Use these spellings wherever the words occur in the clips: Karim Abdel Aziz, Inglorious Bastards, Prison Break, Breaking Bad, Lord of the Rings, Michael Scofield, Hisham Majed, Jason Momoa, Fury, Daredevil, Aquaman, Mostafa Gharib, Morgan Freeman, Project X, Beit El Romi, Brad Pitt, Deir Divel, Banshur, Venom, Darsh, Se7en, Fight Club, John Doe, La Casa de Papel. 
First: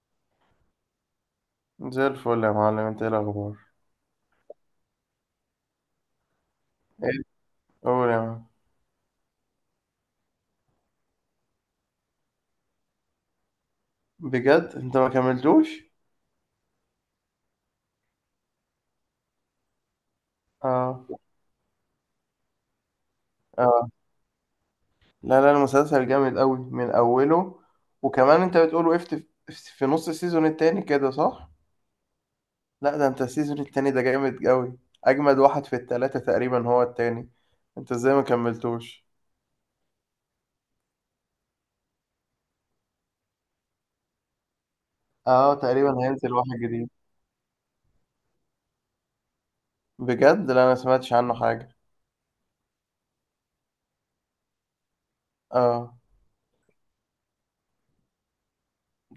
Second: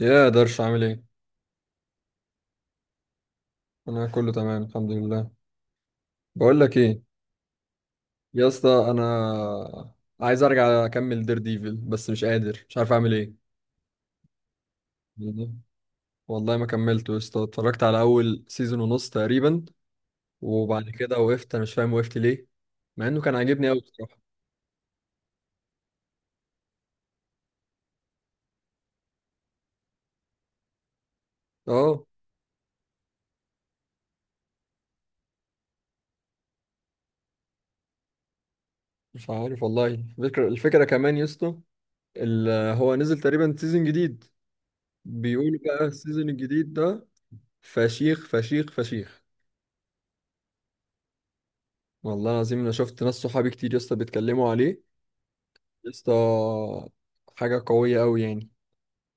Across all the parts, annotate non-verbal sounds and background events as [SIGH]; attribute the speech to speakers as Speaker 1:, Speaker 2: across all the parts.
Speaker 1: يا درش، عامل ايه؟
Speaker 2: زي الفل يا معلم، انت ايه الاخبار؟
Speaker 1: انا كله تمام، الحمد لله. بقول لك ايه؟
Speaker 2: ايه؟ قول يا معلم.
Speaker 1: يا اسطى انا عايز ارجع اكمل دير ديفل بس مش قادر، مش عارف اعمل ايه.
Speaker 2: بجد، انت ما كملتوش؟
Speaker 1: والله ما كملته يا اسطى، اتفرجت على اول سيزون ونص تقريبا. وبعد
Speaker 2: اه،
Speaker 1: كده وقفت، انا مش فاهم وقفت ليه. مع انه كان عاجبني قوي
Speaker 2: اه.
Speaker 1: بصراحه.
Speaker 2: لا، لا، المسلسل جامد قوي من اوله. وكمان انت بتقول وقفت في نص السيزون التاني كده، صح؟
Speaker 1: اه،
Speaker 2: لا، ده انت السيزون التاني ده جامد قوي. اجمد واحد في التلاتة تقريبا هو التاني. انت ازاي ما كملتوش؟
Speaker 1: مش عارف والله. الفكره كمان يا اسطى. ال- هو نزل تقريبا سيزون جديد،
Speaker 2: اه،
Speaker 1: بيقولوا بقى
Speaker 2: تقريبا
Speaker 1: السيزون
Speaker 2: هينزل واحد
Speaker 1: الجديد
Speaker 2: جديد.
Speaker 1: ده فشيخ فشيخ فشيخ.
Speaker 2: بجد؟ لا، انا ما سمعتش عنه حاجة.
Speaker 1: والله العظيم انا شفت ناس صحابي كتير يا اسطى بيتكلموا عليه. يا
Speaker 2: اه.
Speaker 1: اسطى، حاجه قويه قوي يعني.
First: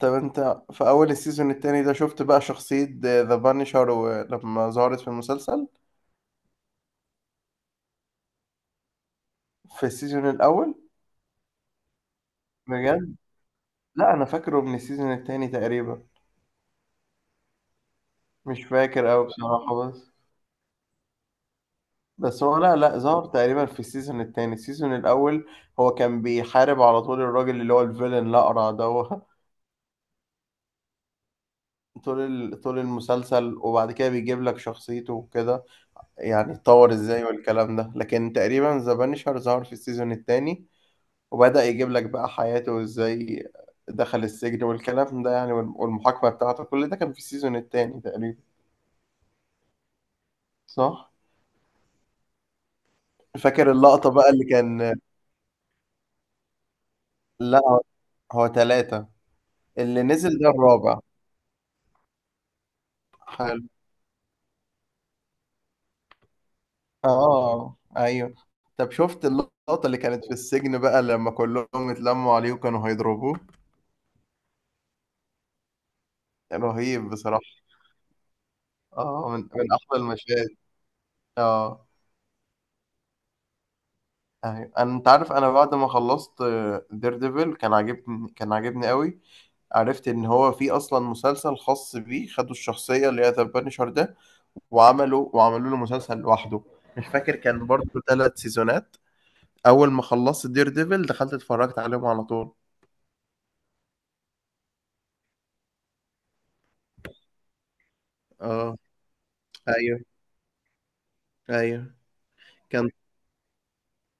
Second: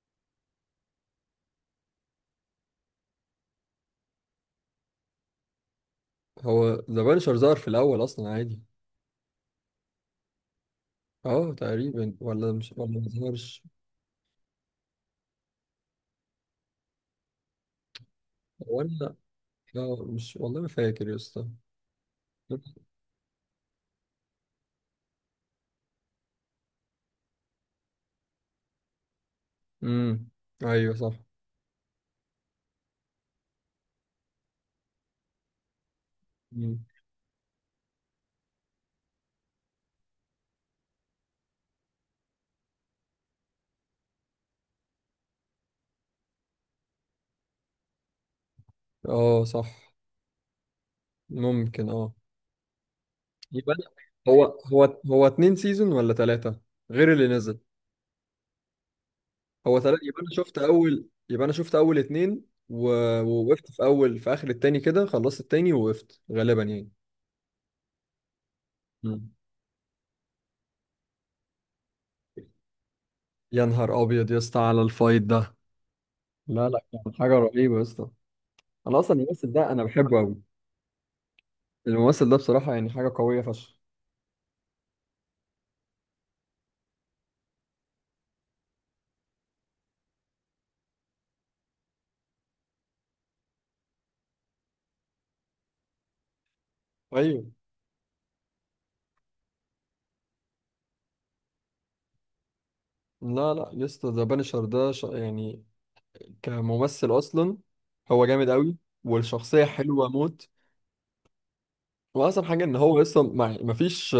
Speaker 2: طب انت في اول السيزون التاني ده، شفت بقى شخصية ذا بانشر لما ظهرت في المسلسل؟
Speaker 1: هو ذا بانشر ظهر في الاول اصلا عادي؟
Speaker 2: في السيزون الأول؟
Speaker 1: اه تقريبا، ولا ما
Speaker 2: بجد؟
Speaker 1: ظهرش.
Speaker 2: لا، أنا فاكره من السيزون التاني تقريبا، مش فاكر
Speaker 1: ولا،
Speaker 2: أوي بصراحة
Speaker 1: اه
Speaker 2: بس.
Speaker 1: مش والله، ما فاكر يا اسطى.
Speaker 2: بس هو، لا، لا، ظهر تقريبا في السيزون التاني، السيزون الأول. هو كان بيحارب على طول الراجل اللي هو الفيلن الأقرع ده هو.
Speaker 1: امم ايوه صح.
Speaker 2: [LAUGHS] طول المسلسل وبعد كده بيجيب لك شخصيته وكده، يعني
Speaker 1: مم.
Speaker 2: اتطور ازاي والكلام ده، لكن تقريبا ذا بانشر ظهر في السيزون التاني. وبدأ يجيب لك بقى حياته وازاي دخل السجن والكلام ده، يعني، والمحاكمة بتاعته، كل ده كان في السيزون التاني تقريبا،
Speaker 1: اه، صح.
Speaker 2: صح؟
Speaker 1: ممكن، اه.
Speaker 2: فاكر
Speaker 1: يبقى
Speaker 2: اللقطة بقى
Speaker 1: هو
Speaker 2: اللي كان.
Speaker 1: هو هو اتنين سيزون ولا تلاتة، غير اللي نزل؟
Speaker 2: لا، هو ثلاثة،
Speaker 1: هو ثلاثة،
Speaker 2: اللي
Speaker 1: يبقى انا
Speaker 2: نزل ده
Speaker 1: شفت
Speaker 2: الرابع.
Speaker 1: اول، اتنين
Speaker 2: حلو.
Speaker 1: ووقفت في اخر التاني كده، خلصت التاني ووقفت غالبا يعني.
Speaker 2: اه، ايوه. طب شفت
Speaker 1: مم.
Speaker 2: اللقطة اللي كانت في السجن بقى لما كلهم اتلموا عليه وكانوا هيضربوه؟
Speaker 1: يا نهار ابيض يا اسطى على الفايت ده! لا لا،
Speaker 2: رهيب
Speaker 1: كان حاجه
Speaker 2: بصراحة.
Speaker 1: رهيبه يا اسطى. انا اصلا
Speaker 2: اه، من
Speaker 1: الممثل
Speaker 2: من
Speaker 1: ده انا
Speaker 2: احلى
Speaker 1: بحبه قوي.
Speaker 2: المشاهد. اه،
Speaker 1: الممثل ده بصراحه يعني حاجه قويه فشخ.
Speaker 2: ايوه. انت عارف انا بعد ما خلصت دير ديفل كان عاجبني قوي. عرفت ان هو في اصلا مسلسل خاص بيه، خدوا الشخصية اللي هي ذا بانشر ده، وعملوا له مسلسل لوحده. مش فاكر
Speaker 1: ايوه.
Speaker 2: كان برضه ثلاث سيزونات. اول ما خلصت دير ديفل دخلت اتفرجت عليهم على طول.
Speaker 1: لا لا يا اسطى، ذا بانشر ده يعني، كممثل اصلا، هو جامد
Speaker 2: اه،
Speaker 1: قوي. والشخصيه
Speaker 2: ايوه،
Speaker 1: حلوه موت.
Speaker 2: ايوه،
Speaker 1: واحسن حاجه ان
Speaker 2: كان.
Speaker 1: هو اصلا ما فيش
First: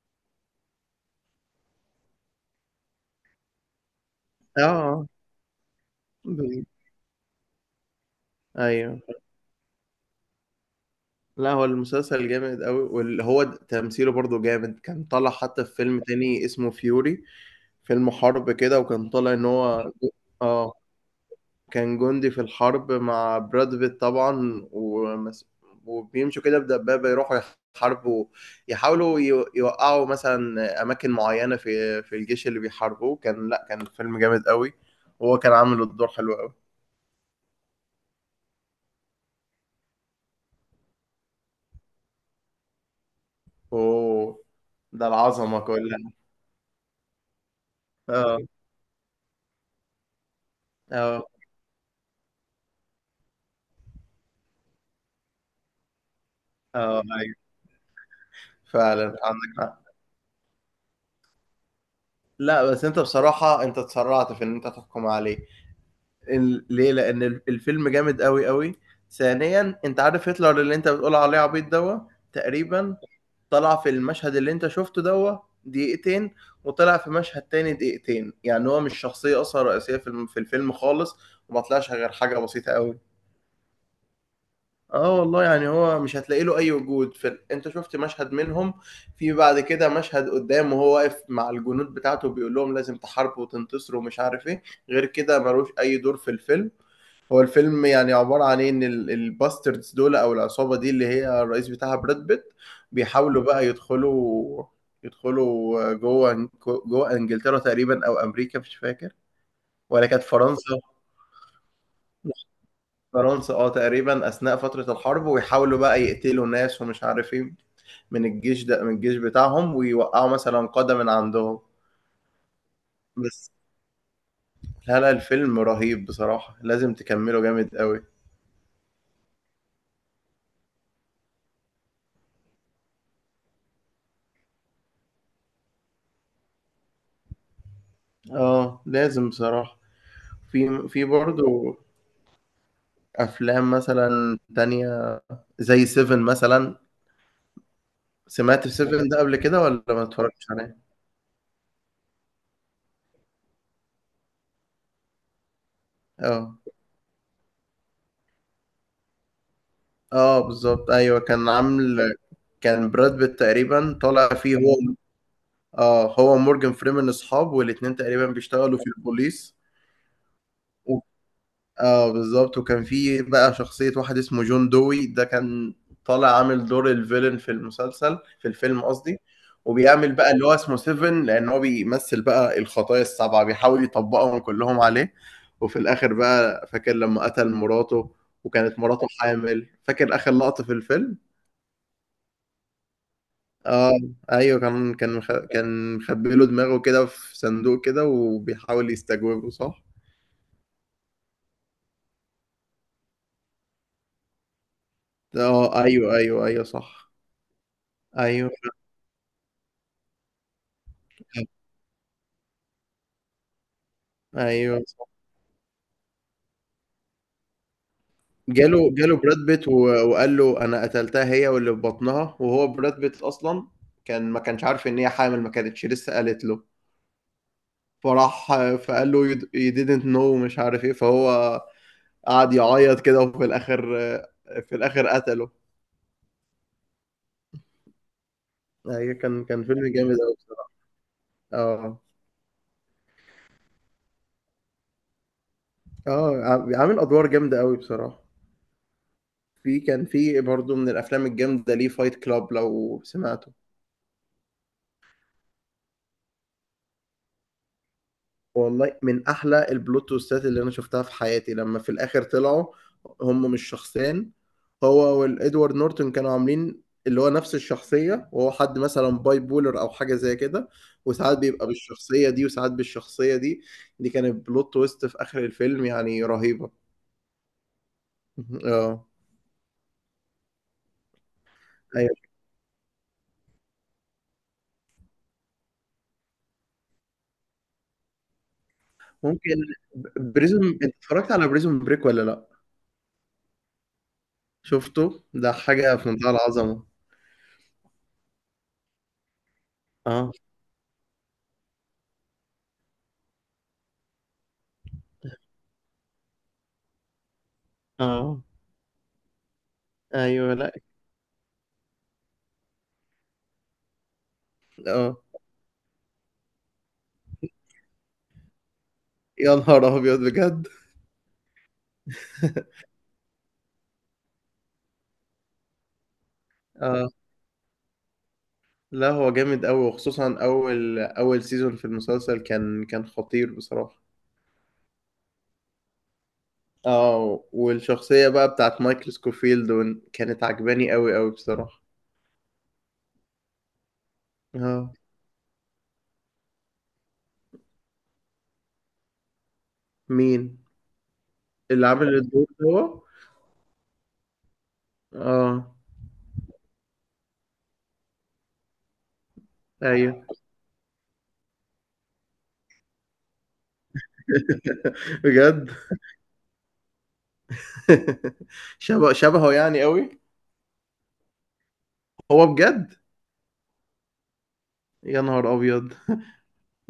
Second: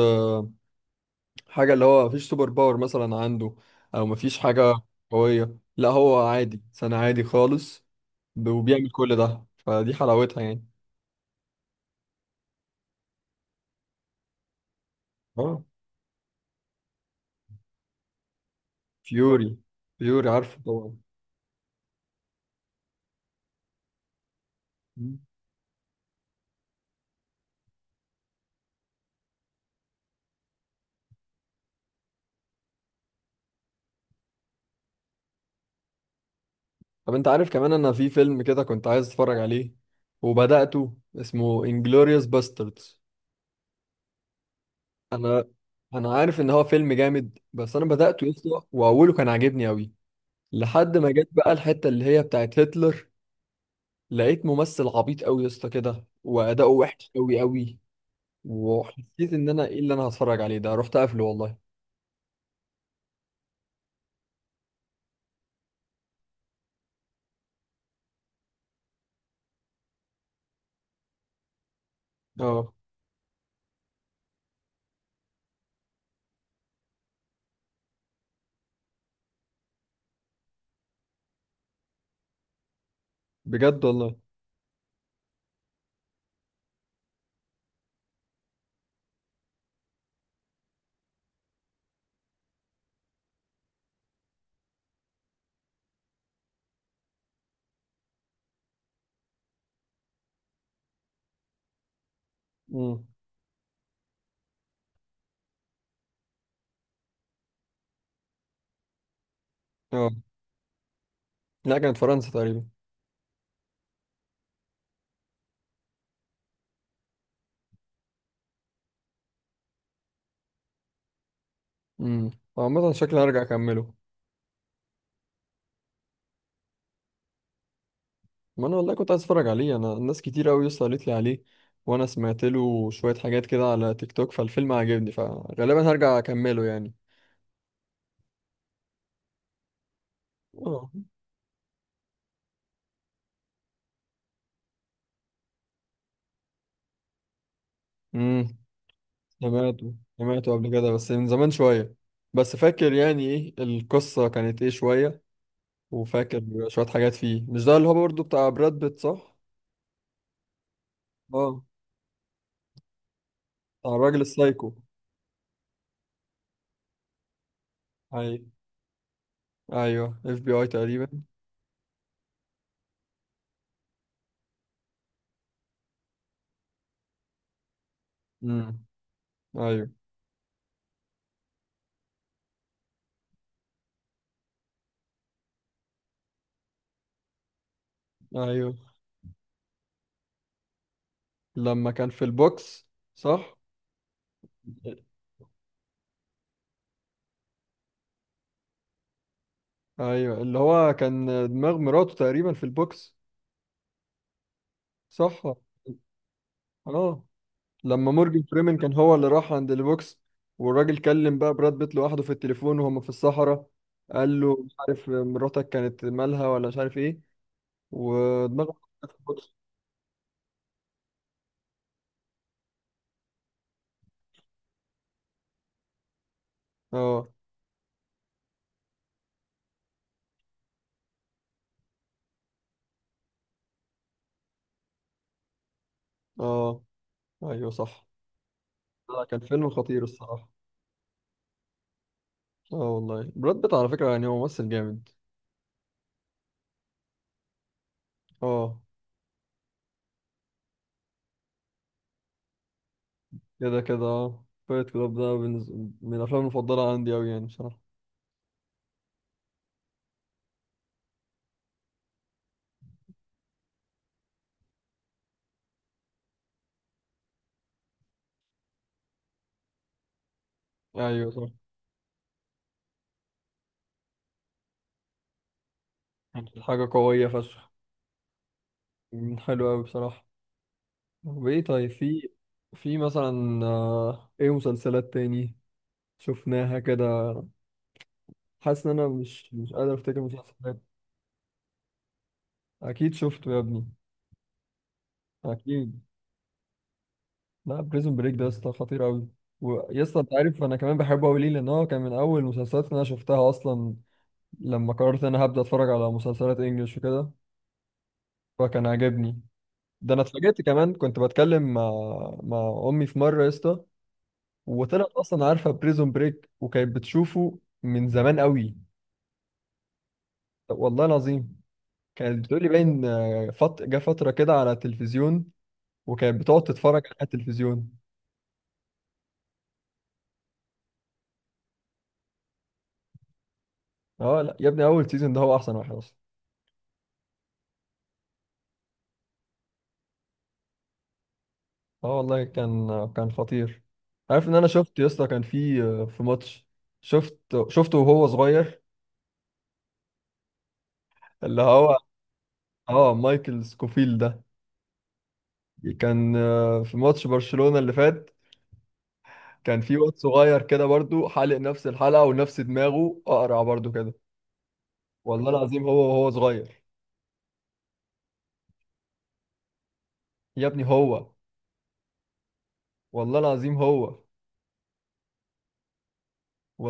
Speaker 1: حاجة، اللي هو مفيش سوبر باور مثلا عنده، أو مفيش
Speaker 2: اه،
Speaker 1: حاجة
Speaker 2: آه.
Speaker 1: قوية. لا هو عادي
Speaker 2: بال-
Speaker 1: سنة، عادي خالص، وبيعمل
Speaker 2: ايوه.
Speaker 1: كل ده، فدي حلاوتها يعني.
Speaker 2: لا، هو المسلسل جامد قوي واللي هو تمثيله برضه جامد، كان طالع
Speaker 1: اه.
Speaker 2: حتى في فيلم تاني اسمه فيوري. فيلم حرب كده، وكان طالع ان
Speaker 1: فيوري.
Speaker 2: هو،
Speaker 1: فيوري عارفه
Speaker 2: اه،
Speaker 1: طبعا.
Speaker 2: كان جندي في الحرب مع براد بيت طبعا،
Speaker 1: مم.
Speaker 2: وبيمشوا كده بدبابة يروحوا يحاربوا، يحاولوا يوقعوا مثلا أماكن معينة في الجيش اللي بيحاربوه. كان، لأ، كان فيلم جامد قوي، وهو كان عامل الدور حلو قوي.
Speaker 1: طب انت عارف كمان، انا في فيلم كده كنت عايز اتفرج عليه وبدأته، اسمه انجلوريوس باستردز.
Speaker 2: أوه، ده
Speaker 1: انا
Speaker 2: العظمة كلها.
Speaker 1: انا عارف ان هو فيلم جامد بس انا بدأته
Speaker 2: اه،
Speaker 1: يسطا، واوله كان عاجبني قوي. لحد ما
Speaker 2: اه،
Speaker 1: جت بقى الحتة اللي هي بتاعت هتلر، لقيت ممثل عبيط قوي يا اسطى كده، واداؤه
Speaker 2: اه،
Speaker 1: وحش
Speaker 2: ايوه.
Speaker 1: قوي قوي.
Speaker 2: فعلا
Speaker 1: وحسيت ان
Speaker 2: عندك
Speaker 1: انا ايه
Speaker 2: حق.
Speaker 1: اللي انا هتفرج عليه ده، رحت قافله والله.
Speaker 2: لا، بس انت بصراحة انت اتسرعت في ان انت تحكم عليه. ليه؟ لان الفيلم جامد قوي قوي. ثانيا، انت عارف هتلر اللي انت بتقول عليه عبيط دوا،
Speaker 1: اه،
Speaker 2: تقريبا طلع في المشهد اللي انت شفته دوا دقيقتين، وطلع في مشهد تاني دقيقتين، يعني هو مش شخصية اصلا رئيسية في الفيلم خالص، وما طلعش غير حاجة بسيطة قوي.
Speaker 1: بجد والله.
Speaker 2: اه والله، يعني هو مش هتلاقي له اي وجود انت شفت مشهد منهم. في بعد كده مشهد قدام، وهو واقف مع الجنود بتاعته بيقول لهم لازم تحاربوا وتنتصروا ومش عارف ايه. غير كده ملوش اي دور في الفيلم. هو الفيلم يعني عبارة عن إيه؟ إن الباستردز دول، أو العصابة دي اللي هي الرئيس بتاعها براد بيت،
Speaker 1: امم
Speaker 2: بيحاولوا بقى يدخلوا جوه إنجلترا تقريبا أو أمريكا، مش فاكر، ولا
Speaker 1: اه،
Speaker 2: كانت فرنسا.
Speaker 1: لا كانت فرنسا تقريبا.
Speaker 2: فرنسا، اه، تقريبا أثناء فترة الحرب، ويحاولوا بقى يقتلوا ناس ومش عارف إيه من الجيش ده، من الجيش بتاعهم، ويوقعوا مثلا قادة من عندهم.
Speaker 1: امم عامة شكلي هرجع
Speaker 2: بس.
Speaker 1: اكمله.
Speaker 2: لا، لا، الفيلم رهيب بصراحة، لازم تكمله، جامد قوي.
Speaker 1: ما انا والله كنت عايز اتفرج عليه، انا الناس كتير قوي يا اسطى قالت لي عليه، وانا سمعت له شوية حاجات كده على تيك توك، فالفيلم عجبني فغالبا هرجع اكمله يعني.
Speaker 2: اه، لازم بصراحة. في
Speaker 1: اه.
Speaker 2: في برضه افلام مثلا تانية، زي سيفن مثلا.
Speaker 1: امم
Speaker 2: سمعت سيفن ده قبل كده ولا
Speaker 1: سمعته
Speaker 2: ما اتفرجتش
Speaker 1: سمعته قبل
Speaker 2: عليه؟
Speaker 1: كده بس من زمان شوية. بس فاكر يعني ايه القصة كانت ايه شوية، وفاكر
Speaker 2: اه،
Speaker 1: شوية حاجات فيه. مش ده اللي هو برضه بتاع براد بيت صح؟
Speaker 2: اه، بالظبط، ايوه، كان
Speaker 1: اه،
Speaker 2: عامل، كان براد بيت
Speaker 1: بتاع
Speaker 2: تقريبا
Speaker 1: الراجل
Speaker 2: طالع فيه
Speaker 1: السايكو.
Speaker 2: هو. اه، هو مورجان فريمان اصحاب، والاتنين تقريبا
Speaker 1: ايوه،
Speaker 2: بيشتغلوا في البوليس.
Speaker 1: ايوه، اف بي اي تقريبا.
Speaker 2: آه بالضبط، وكان في بقى شخصية واحد اسمه جون دوي، ده كان طالع عامل دور الvillain في المسلسل، في الفيلم
Speaker 1: امم
Speaker 2: قصدي،
Speaker 1: ايوه،
Speaker 2: وبيعمل بقى اللي هو اسمه سيفن لإن هو بيمثّل بقى الخطايا ال7، بيحاول يطبّقهم كلّهم عليه، وفي الآخر بقى، فاكر لمّا قتل مراته
Speaker 1: ايوه،
Speaker 2: وكانت مراته حامل، فاكر آخر لقطة في الفيلم؟
Speaker 1: لما كان في البوكس صح؟
Speaker 2: آه، أيوه، كان مخبّي له دماغه كده في صندوق كده وبيحاول يستجوبه، صح؟
Speaker 1: ايوه اللي هو كان دماغ مراته تقريبا في البوكس صح؟
Speaker 2: آه، أيوه، أيوه، أيوه صح،
Speaker 1: اه، لما مورجان
Speaker 2: أيوه،
Speaker 1: فريمن كان هو اللي راح عند البوكس، والراجل كلم بقى براد بيت لوحده في التليفون وهم في الصحراء، قال له مش
Speaker 2: أيوه.
Speaker 1: عارف مراتك كانت مالها ولا مش عارف ايه، ودماغه
Speaker 2: جاله
Speaker 1: في
Speaker 2: جاله براد
Speaker 1: البوكس.
Speaker 2: بيت وقال له انا قتلتها هي واللي في بطنها، وهو براد بيت اصلا كان ما كانش عارف ان هي حامل، ما كانتش لسه قالت له.
Speaker 1: اه،
Speaker 2: فراح فقال له you didn't know مش عارف ايه، فهو قعد يعيط كده، وفي الاخر قتله.
Speaker 1: اه، ايوه صح.
Speaker 2: ايوه،
Speaker 1: لا، كان
Speaker 2: كان
Speaker 1: فيلم
Speaker 2: فيلم
Speaker 1: خطير
Speaker 2: جامد قوي
Speaker 1: الصراحه.
Speaker 2: بصراحه. اه،
Speaker 1: اه والله براد بيت على فكره يعني هو ممثل جامد.
Speaker 2: اه، عامل ادوار جامده قوي بصراحه.
Speaker 1: اه.
Speaker 2: في كان في برضه من الافلام الجامده ليه فايت كلاب، لو سمعته.
Speaker 1: كده كده، اه، فايت كلاب ده من الافلام المفضله عندي اوي يعني بصراحه.
Speaker 2: والله من احلى البلوت تويستات اللي انا شفتها في حياتي، لما في الاخر طلعوا هم مش شخصين، هو والادوارد نورتون كانوا عاملين اللي هو نفس الشخصية، وهو حد مثلا باي بولر او حاجة زي كده،
Speaker 1: ايوه،
Speaker 2: وساعات
Speaker 1: صح.
Speaker 2: بيبقى بالشخصية دي وساعات بالشخصية دي. دي كانت بلوت تويست في اخر الفيلم، يعني
Speaker 1: كانت
Speaker 2: رهيبة.
Speaker 1: حاجه قويه فشخ.
Speaker 2: [LAUGHS] اه،
Speaker 1: حلو اوي بصراحه. وايه، طيب، في
Speaker 2: ايوه،
Speaker 1: في مثلا ايه مسلسلات تاني شفناها كده؟ حاسس ان انا مش
Speaker 2: ممكن.
Speaker 1: مش قادر افتكر مسلسلات.
Speaker 2: انت اتفرجت على بريزون بريك ولا لا؟
Speaker 1: اكيد شفته يا ابني.
Speaker 2: شفته؟ ده حاجة
Speaker 1: اكيد.
Speaker 2: في منتهى العظمة.
Speaker 1: لا بريزون بريك ده يا اسطى خطير قوي. ويا اسطى، انت
Speaker 2: اه،
Speaker 1: عارف انا كمان بحبه قوي ليه، لان هو كان من اول المسلسلات اللي انا شفتها اصلا، لما قررت ان انا هبدا اتفرج على مسلسلات انجلش وكده،
Speaker 2: اه،
Speaker 1: فكان عاجبني. ده انا
Speaker 2: ايوه،
Speaker 1: اتفاجئت
Speaker 2: لا،
Speaker 1: كمان، كنت بتكلم مع امي في مره يا اسطى، وطلعت
Speaker 2: اه.
Speaker 1: اصلا عارفه بريزون بريك وكانت بتشوفه من زمان قوي.
Speaker 2: يا نهار ابيض بجد.
Speaker 1: طب والله العظيم، كانت بتقولي باين جه فتره كده على التلفزيون، وكانت بتقعد تتفرج
Speaker 2: اه،
Speaker 1: على التلفزيون.
Speaker 2: لا، هو جامد قوي، وخصوصا اول سيزون في المسلسل كان خطير بصراحة.
Speaker 1: اه لا يا ابني، اول سيزون ده هو احسن واحد اصلا.
Speaker 2: اه، والشخصية بقى بتاعت مايكل سكوفيلد كانت عجباني قوي قوي بصراحة.
Speaker 1: اه والله كان خطير. عارف ان انا
Speaker 2: اه.
Speaker 1: شفت يا اسطى، كان في ماتش، شفت شفته وهو صغير،
Speaker 2: مين؟
Speaker 1: اللي
Speaker 2: اللي
Speaker 1: هو،
Speaker 2: عامل الدور ده هو؟
Speaker 1: اه، مايكل سكوفيل ده.
Speaker 2: اه،
Speaker 1: كان في ماتش برشلونة اللي فات، كان في واد
Speaker 2: ايوه.
Speaker 1: صغير كده برضو حالق نفس الحلقة ونفس دماغه اقرع برضو كده.
Speaker 2: [LAUGHS]
Speaker 1: والله
Speaker 2: بجد.
Speaker 1: العظيم هو وهو صغير.
Speaker 2: [LAUGHS] شبه شبهه يعني قوي.
Speaker 1: يا ابني هو،
Speaker 2: هو بجد.
Speaker 1: والله العظيم هو،
Speaker 2: يا نهار ابيض،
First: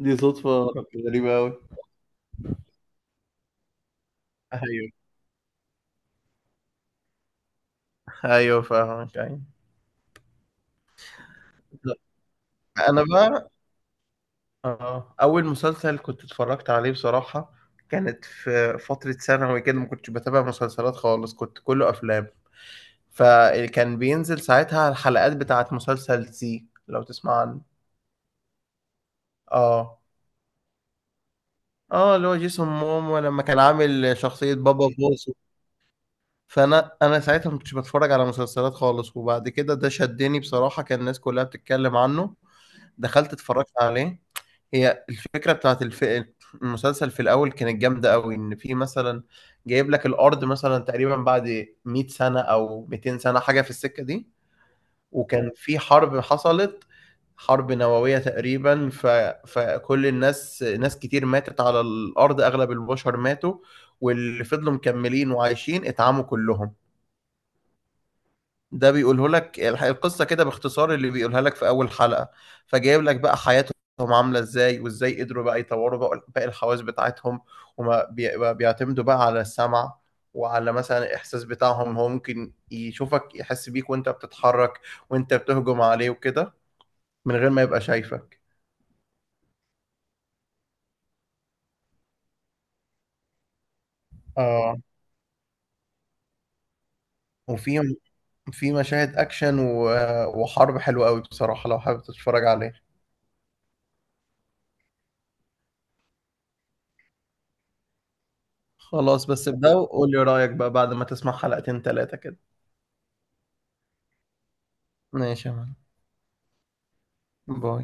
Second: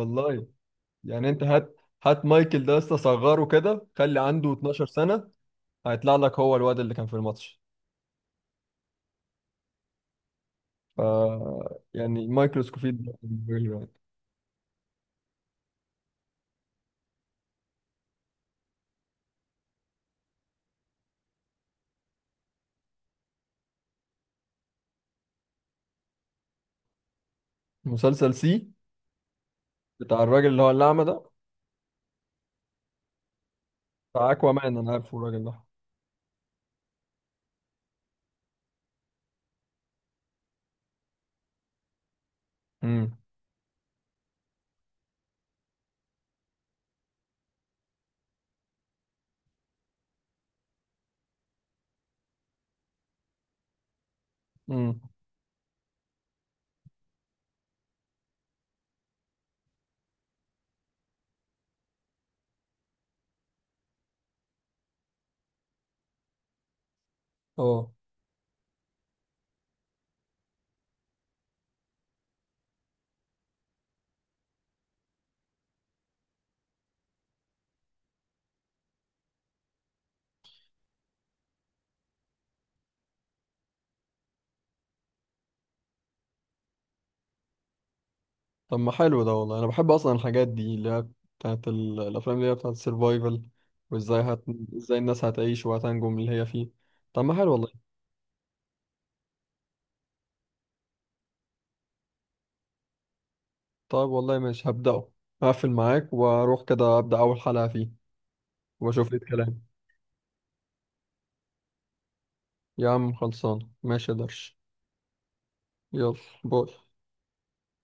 Speaker 2: دي صدفة
Speaker 1: يعني
Speaker 2: غريبة
Speaker 1: انت
Speaker 2: قوي.
Speaker 1: هات، هات مايكل ده يا اسطى صغره كده، خلي عنده 12
Speaker 2: ايوه،
Speaker 1: سنة، هيطلع لك هو الواد اللي كان في الماتش.
Speaker 2: ايوه، فاهمك، ايوه.
Speaker 1: ف يعني مايكروسكوبيد
Speaker 2: انا
Speaker 1: ده
Speaker 2: بقى،
Speaker 1: بالنسبة لي يعني.
Speaker 2: اه اول مسلسل كنت اتفرجت عليه بصراحة، كانت في فترة ثانوي كده، ما كنتش بتابع مسلسلات خالص، كنت كله افلام. فكان بينزل ساعتها الحلقات بتاعت مسلسل سي، لو تسمع عنه.
Speaker 1: مسلسل سي
Speaker 2: اه،
Speaker 1: بتاع الراجل اللي هو الأعمى ده،
Speaker 2: اه، اللي هو جيسون مومو لما كان عامل
Speaker 1: بتاع أكوا
Speaker 2: شخصية
Speaker 1: مان،
Speaker 2: بابا
Speaker 1: أنا عارفه
Speaker 2: بوسو.
Speaker 1: الراجل ده.
Speaker 2: فانا ساعتها ما كنتش بتفرج على مسلسلات خالص، وبعد كده ده شدني بصراحة، كان الناس كلها بتتكلم عنه.
Speaker 1: امم
Speaker 2: دخلت اتفرجت عليه. هي الفكرة بتاعت المسلسل في الأول كانت جامدة أوي، إن في مثلا جايب لك الأرض مثلا تقريبا بعد 100 سنة أو 200 سنة، حاجة في السكة دي،
Speaker 1: امم
Speaker 2: وكان في حرب حصلت، حرب نووية تقريبا، فكل الناس ناس كتير ماتت على الأرض، أغلب البشر ماتوا، واللي فضلوا مكملين وعايشين اتعموا كلهم.
Speaker 1: اه.
Speaker 2: ده بيقوله لك القصة كده باختصار اللي بيقولها لك في أول حلقة. فجايب لك بقى حياتهم عاملة ازاي، وازاي قدروا بقى يطوروا بقى باقي الحواس بتاعتهم، ما بيعتمدوا بقى على السمع، وعلى مثلا الإحساس بتاعهم، هو ممكن يشوفك، يحس بيك وانت بتتحرك وانت بتهجم عليه وكده، من غير ما يبقى شايفك.
Speaker 1: طب ما حلو ده والله، أنا بحب أصلا الحاجات دي، اللي هي بتاعت الأفلام اللي هي بتاعت السرفايفل، وإزاي هت...
Speaker 2: اه،
Speaker 1: إزاي الناس هتعيش وهتنجو من اللي هي فيه. طب ما حلو
Speaker 2: وفي
Speaker 1: والله.
Speaker 2: في مشاهد أكشن وحرب حلوة قوي بصراحة، لو حابب تتفرج عليه.
Speaker 1: طيب والله ماشي هبدأه، هقفل معاك وأروح كده أبدأ أول حلقة فيه، وأشوف إيه
Speaker 2: خلاص، بس
Speaker 1: الكلام.
Speaker 2: ابدأ وقول لي رأيك بقى بعد ما تسمع حلقتين تلاتة كده.
Speaker 1: يا عم خلصان، ماشي يا درش.
Speaker 2: ماشي يا معلم.
Speaker 1: يلا، باي.
Speaker 2: باي